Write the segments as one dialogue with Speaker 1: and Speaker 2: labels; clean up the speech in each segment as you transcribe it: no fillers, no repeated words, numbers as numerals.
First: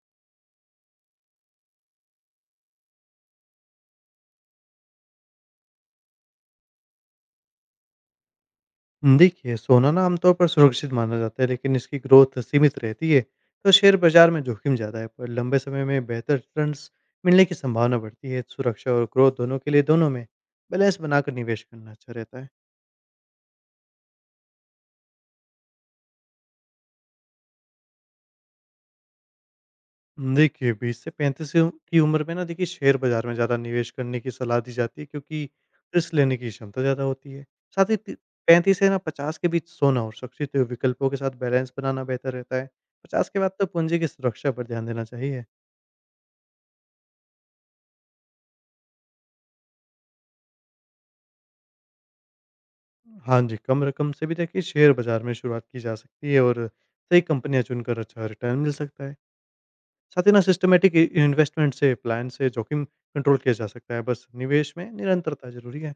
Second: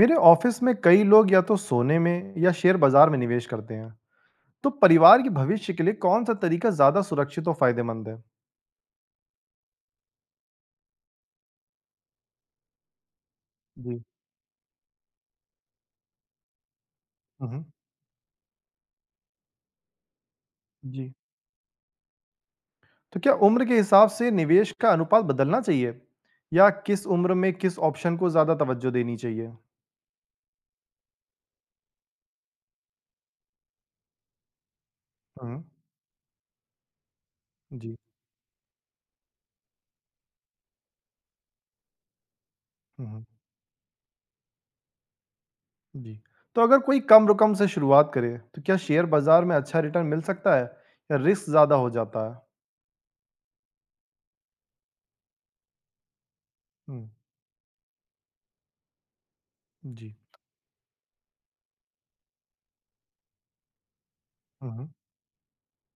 Speaker 1: मेरे ऑफिस में कई लोग या तो सोने में या शेयर बाजार में निवेश करते हैं। तो परिवार के भविष्य के लिए कौन सा तरीका ज्यादा सुरक्षित और फायदेमंद है?
Speaker 2: देखिए, सोना ना आमतौर पर सुरक्षित माना जाता है, लेकिन इसकी ग्रोथ सीमित रहती है। तो शेयर
Speaker 1: जी।
Speaker 2: बाजार में जोखिम ज़्यादा है, पर लंबे समय में बेहतर रिटर्न्स मिलने की
Speaker 1: हम्म।
Speaker 2: संभावना बढ़ती है। सुरक्षा और ग्रोथ दोनों के लिए दोनों में बैलेंस
Speaker 1: जी।
Speaker 2: बनाकर निवेश करना अच्छा रहता है।
Speaker 1: तो क्या उम्र के हिसाब से निवेश का अनुपात बदलना चाहिए, या किस उम्र में किस ऑप्शन को ज्यादा तवज्जो देनी चाहिए?
Speaker 2: देखिए, बीस से पैंतीस की उम्र में ना देखिए, शेयर बाजार में ज़्यादा निवेश करने की सलाह दी जाती है, क्योंकि
Speaker 1: हम्म।
Speaker 2: रिस्क लेने की क्षमता ज़्यादा होती है। साथ
Speaker 1: जी।
Speaker 2: ही ती- पैंतीस से ना पचास के बीच सोना और सुरक्षित विकल्पों के साथ बैलेंस बनाना बेहतर रहता है।
Speaker 1: हम्म।
Speaker 2: पचास के बाद तो पूंजी की सुरक्षा पर ध्यान देना चाहिए।
Speaker 1: जी। तो अगर कोई कम रकम से शुरुआत करे, तो क्या शेयर बाजार में अच्छा रिटर्न मिल सकता है, या रिस्क ज्यादा हो जाता है?
Speaker 2: हाँ जी, कम रकम से भी देखिए, शेयर बाज़ार में शुरुआत की जा सकती है और
Speaker 1: हम्म।
Speaker 2: सही कंपनियाँ चुनकर अच्छा रिटर्न मिल सकता है। साथ ही ना सिस्टमैटिक इ इन्वेस्टमेंट से प्लान से जोखिम कंट्रोल किया जा सकता है, बस निवेश
Speaker 1: जी।
Speaker 2: में निरंतरता ज़रूरी है।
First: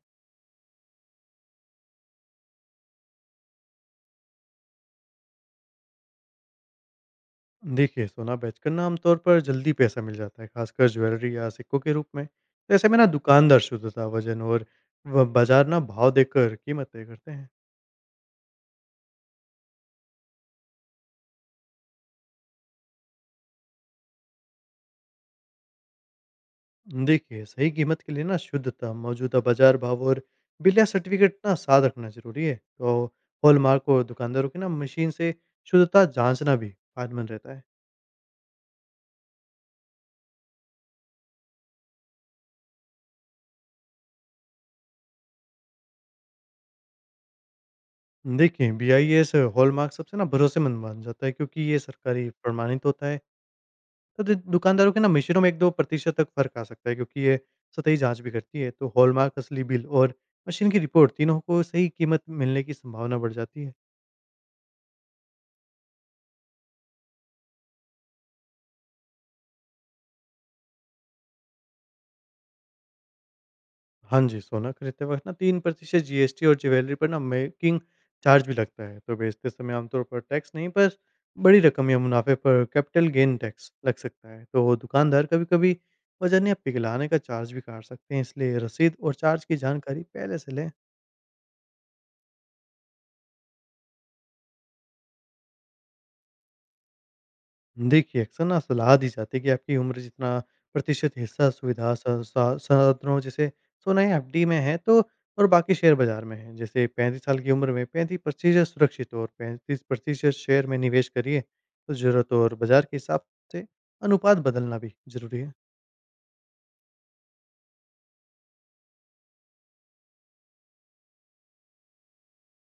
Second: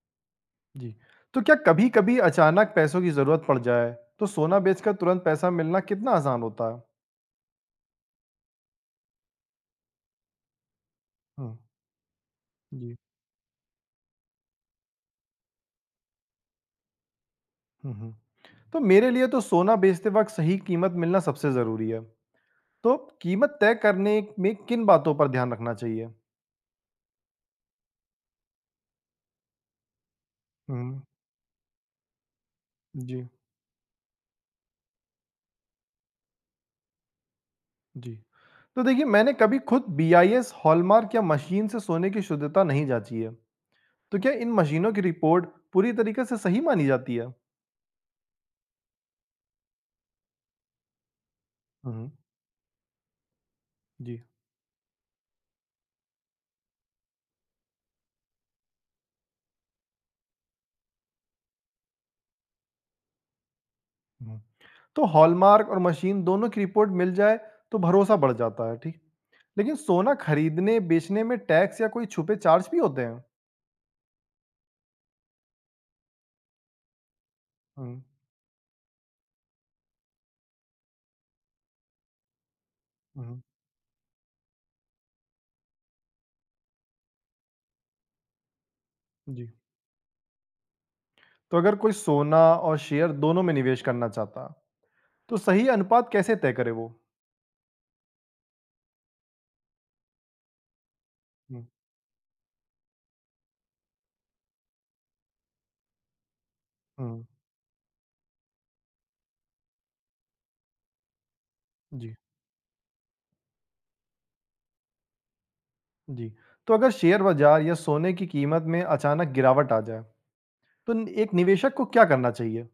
Speaker 1: जी, तो क्या कभी-कभी अचानक पैसों की ज़रूरत पड़ जाए, तो सोना बेचकर तुरंत पैसा मिलना कितना आसान होता है?
Speaker 2: देखिए, सोना बेचकर ना आमतौर पर जल्दी पैसा मिल जाता है, खासकर ज्वेलरी या
Speaker 1: हुँ,
Speaker 2: सिक्कों के रूप में। तो ऐसे
Speaker 1: जी,
Speaker 2: में ना दुकानदार शुद्धता, वज़न और व बाज़ार ना भाव देखकर कीमत तय करते हैं।
Speaker 1: हुँ, हुँ। तो मेरे लिए तो सोना बेचते वक़्त सही कीमत मिलना सबसे ज़रूरी है। तो कीमत तय करने में किन बातों पर ध्यान रखना चाहिए?
Speaker 2: देखिए, सही कीमत के लिए ना शुद्धता, मौजूदा बाज़ार भाव और बिल या
Speaker 1: हुँ,
Speaker 2: सर्टिफ़िकेट ना साथ रखना ज़रूरी है। तो
Speaker 1: जी,
Speaker 2: हॉलमार्क और दुकानदारों की ना मशीन से शुद्धता जाँचना भी फ़ायदेमंद रहता है।
Speaker 1: जी। तो देखिए मैंने कभी खुद बीआईएस, हॉलमार्क या मशीन से सोने की शुद्धता नहीं जाँची है। तो क्या इन मशीनों की रिपोर्ट पूरी तरीके से सही मानी जाती है?
Speaker 2: देखिए, बीआईएस हॉलमार्क सबसे ना भरोसेमंद माना जाता है, क्योंकि ये
Speaker 1: हुँ, हुँ,
Speaker 2: सरकारी प्रमाणित होता है।
Speaker 1: जी,
Speaker 2: तो दु दुकानदारों के ना मशीनों में 1-2% तक फ़र्क आ सकता है, क्योंकि ये सतही जाँच भी करती है। तो हॉलमार्क असली बिल और मशीन की रिपोर्ट तीनों को सही कीमत मिलने की संभावना बढ़ जाती है।
Speaker 1: हुँ। तो हॉलमार्क और मशीन दोनों की रिपोर्ट मिल जाए, तो भरोसा बढ़ जाता है, ठीक। लेकिन सोना खरीदने बेचने में टैक्स या कोई छुपे चार्ज भी होते हैं?
Speaker 2: हाँ जी, सोना खरीदते वक़्त ना 3% जीएसटी और ज्वेलरी पर ना मेकिंग
Speaker 1: हम्म,
Speaker 2: चार्ज भी लगता है। तो बेचते समय आमतौर पर टैक्स नहीं, पर बड़ी रकम या मुनाफ़े पर कैपिटल गेन
Speaker 1: हम्म,
Speaker 2: टैक्स लग सकता है। तो दुकानदार कभी-कभी वज़न या पिघलाने का चार्ज भी काट सकते हैं, इसलिए रसीद और चार्ज
Speaker 1: जी।
Speaker 2: की जानकारी पहले से लें।
Speaker 1: तो अगर कोई सोना और शेयर दोनों में निवेश करना चाहता, तो सही अनुपात कैसे तय करे वो?
Speaker 2: देखिए, अक्सर ना सलाह दी जाती है कि आपकी उम्र जितना प्रतिशत हिस्सा
Speaker 1: हम्म,
Speaker 2: सुविधा स सा साधनों जैसे सोना या एफडी में है, तो और बाकी शेयर बाज़ार में है। जैसे
Speaker 1: हम्म,
Speaker 2: 35 साल की उम्र में 35% सुरक्षित और 35% शेयर में निवेश करिए, तो
Speaker 1: जी।
Speaker 2: ज़रूरत और बाज़ार के हिसाब से अनुपात बदलना भी ज़रूरी है।
Speaker 1: जी। तो अगर शेयर बाजार या सोने की कीमत में अचानक गिरावट आ जाए, तो एक निवेशक को क्या करना चाहिए?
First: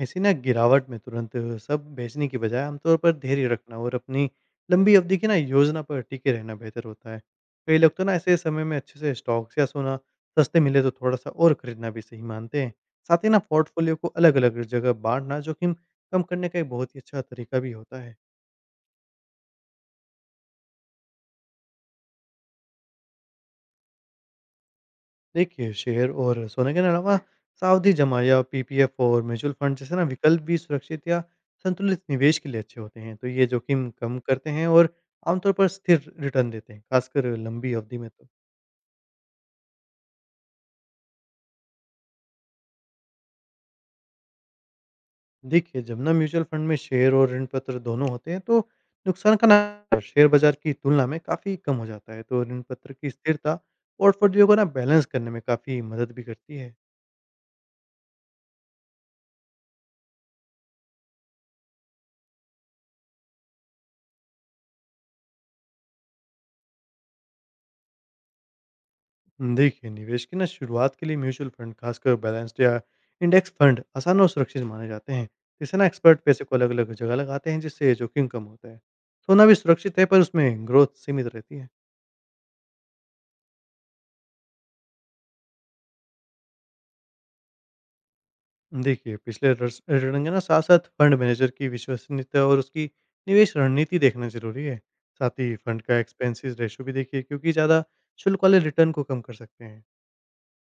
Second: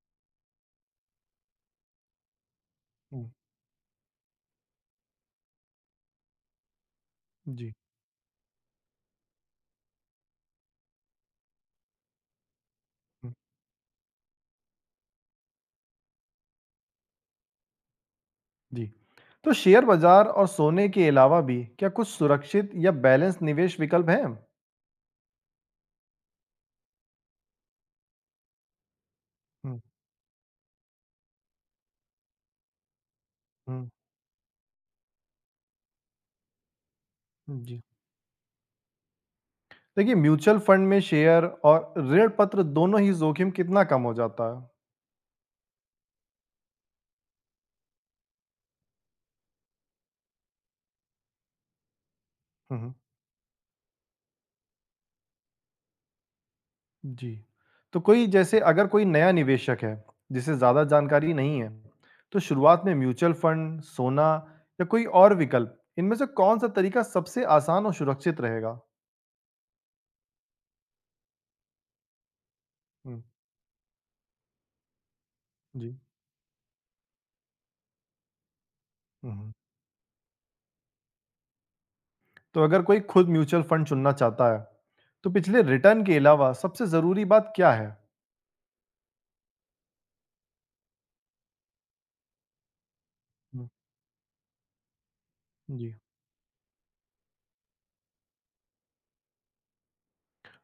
Speaker 2: ऐसी ना गिरावट में तुरंत सब बेचने की बजाय आमतौर पर
Speaker 1: हम्म,
Speaker 2: धैर्य रखना और अपनी लंबी अवधि की ना योजना पर टिके रहना बेहतर होता है।
Speaker 1: जी।
Speaker 2: कई लोग तो ना ऐसे समय में अच्छे से स्टॉक्स या सोना सस्ते मिले तो थोड़ा सा और खरीदना भी सही मानते हैं। साथ ही
Speaker 1: हम्म।
Speaker 2: ना पोर्टफोलियो को अलग अलग जगह बांटना जोखिम कम करने का एक बहुत ही अच्छा तरीका भी होता है।
Speaker 1: जी। तो शेयर बाजार और सोने के अलावा भी क्या कुछ सुरक्षित या बैलेंस निवेश विकल्प हैं?
Speaker 2: देखिए, शेयर और सोने के अलावा सावधि जमा या पीपीएफ और म्यूचुअल फंड
Speaker 1: हुँ,
Speaker 2: जैसे ना विकल्प भी सुरक्षित या संतुलित निवेश के लिए अच्छे होते हैं। तो ये
Speaker 1: हुँ,
Speaker 2: जोखिम कम करते हैं और आमतौर पर स्थिर रिटर्न देते हैं, खासकर लंबी
Speaker 1: जी।
Speaker 2: अवधि में तो।
Speaker 1: देखिए, म्यूचुअल फंड में शेयर और ऋण पत्र दोनों ही जोखिम कितना कम हो जाता हुँ, हुँ। है?
Speaker 2: देखिए, जब ना म्यूचुअल फंड में शेयर और ऋण पत्र दोनों होते हैं, तो नुकसान का ना शेयर बाजार की तुलना में काफ़ी कम हो जाता है। तो ऋण
Speaker 1: हम्म,
Speaker 2: पत्र की स्थिरता पोर्टफोलियो को ना बैलेंस करने में काफ़ी मदद भी करती है।
Speaker 1: जी। तो कोई, जैसे अगर कोई नया निवेशक है, जिसे ज़्यादा जानकारी नहीं है, तो शुरुआत में म्यूचुअल फंड, सोना या कोई और विकल्प, इनमें से कौन-सा तरीका सबसे आसान और सुरक्षित रहेगा?
Speaker 2: देखिए, निवेश की ना शुरुआत के लिए म्यूचुअल फंड, खासकर बैलेंस्ड या
Speaker 1: हुँ,
Speaker 2: इंडेक्स फंड आसान और सुरक्षित माने जाते हैं। इससे ना
Speaker 1: जी।
Speaker 2: एक्सपर्ट पैसे को अलग-अलग जगह लगाते हैं, जिससे जोखिम कम होता है।
Speaker 1: हुँ,
Speaker 2: सोना
Speaker 1: हुँ।
Speaker 2: भी सुरक्षित है, पर उसमें ग्रोथ सीमित रहती है।
Speaker 1: तो अगर कोई खुद म्यूचुअल फंड चुनना चाहता है, तो पिछले रिटर्न के अलावा सबसे ज़रूरी बात क्या है?
Speaker 2: देखिए, पिछले रिटर्न के ना साथ-साथ फंड मैनेजर की विश्वसनीयता और उसकी निवेश
Speaker 1: हुँ,
Speaker 2: रणनीति देखना जरूरी है। साथ ही फंड
Speaker 1: जी।
Speaker 2: का एक्सपेंसेस रेशो भी देखिए, क्योंकि ज़्यादा शुल्क वाले रिटर्न को कम कर सकते हैं।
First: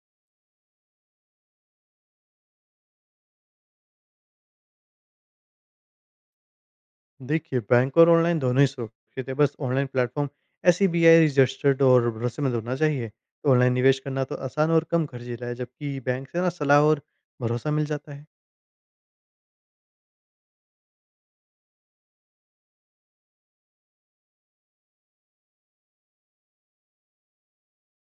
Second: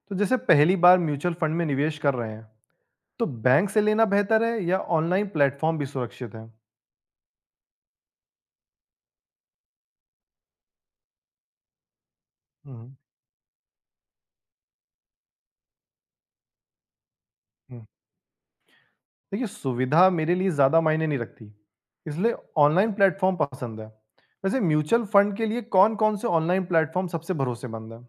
Speaker 1: तो जैसे पहली बार म्यूचुअल फंड में निवेश कर रहे हैं, तो बैंक से लेना बेहतर है या ऑनलाइन प्लेटफ़ॉर्म भी सुरक्षित है?
Speaker 2: देखिए, बैंक और ऑनलाइन दोनों ही सुरक्षित है, बस ऑनलाइन प्लेटफॉर्म एस रजिस्टर्ड और भरोसेमंद होना
Speaker 1: हुँ,
Speaker 2: चाहिए। तो ऑनलाइन निवेश करना तो आसान और कम खर्चीला है, जबकि बैंक से ना सलाह और भरोसा
Speaker 1: हुँ।
Speaker 2: मिल जाता है।
Speaker 1: देखिए, सुविधा मेरे लिए ज़्यादा मायने नहीं रखती, इसलिए ऑनलाइन प्लेटफ़ॉर्म पसंद है। वैसे म्यूचुअल फंड के लिए कौन-कौन से ऑनलाइन प्लेटफ़ॉर्म सबसे भरोसेमंद हैं?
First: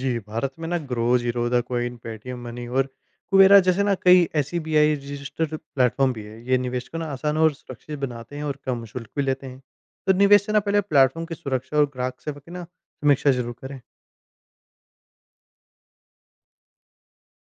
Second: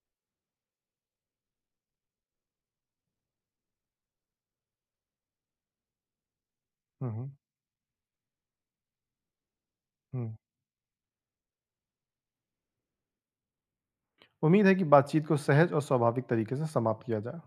Speaker 2: जी, भारत में ना Groww, Zerodha, Coin, Paytm Money और कुबेरा जैसे ना कई एस रजिस्टर्ड प्लेटफॉर्म भी है। ये निवेश को ना
Speaker 1: हुँ, हुँ,
Speaker 2: आसान और सुरक्षित बनाते हैं और कम शुल्क भी लेते हैं। तो
Speaker 1: हुँ।
Speaker 2: निवेश से ना पहले प्लेटफॉर्म की सुरक्षा और ग्राहक सेवा की ना समीक्षा जरूर करें।
Speaker 1: उम्मीद है कि बातचीत को सहज और स्वाभाविक तरीके से समाप्त किया जाए।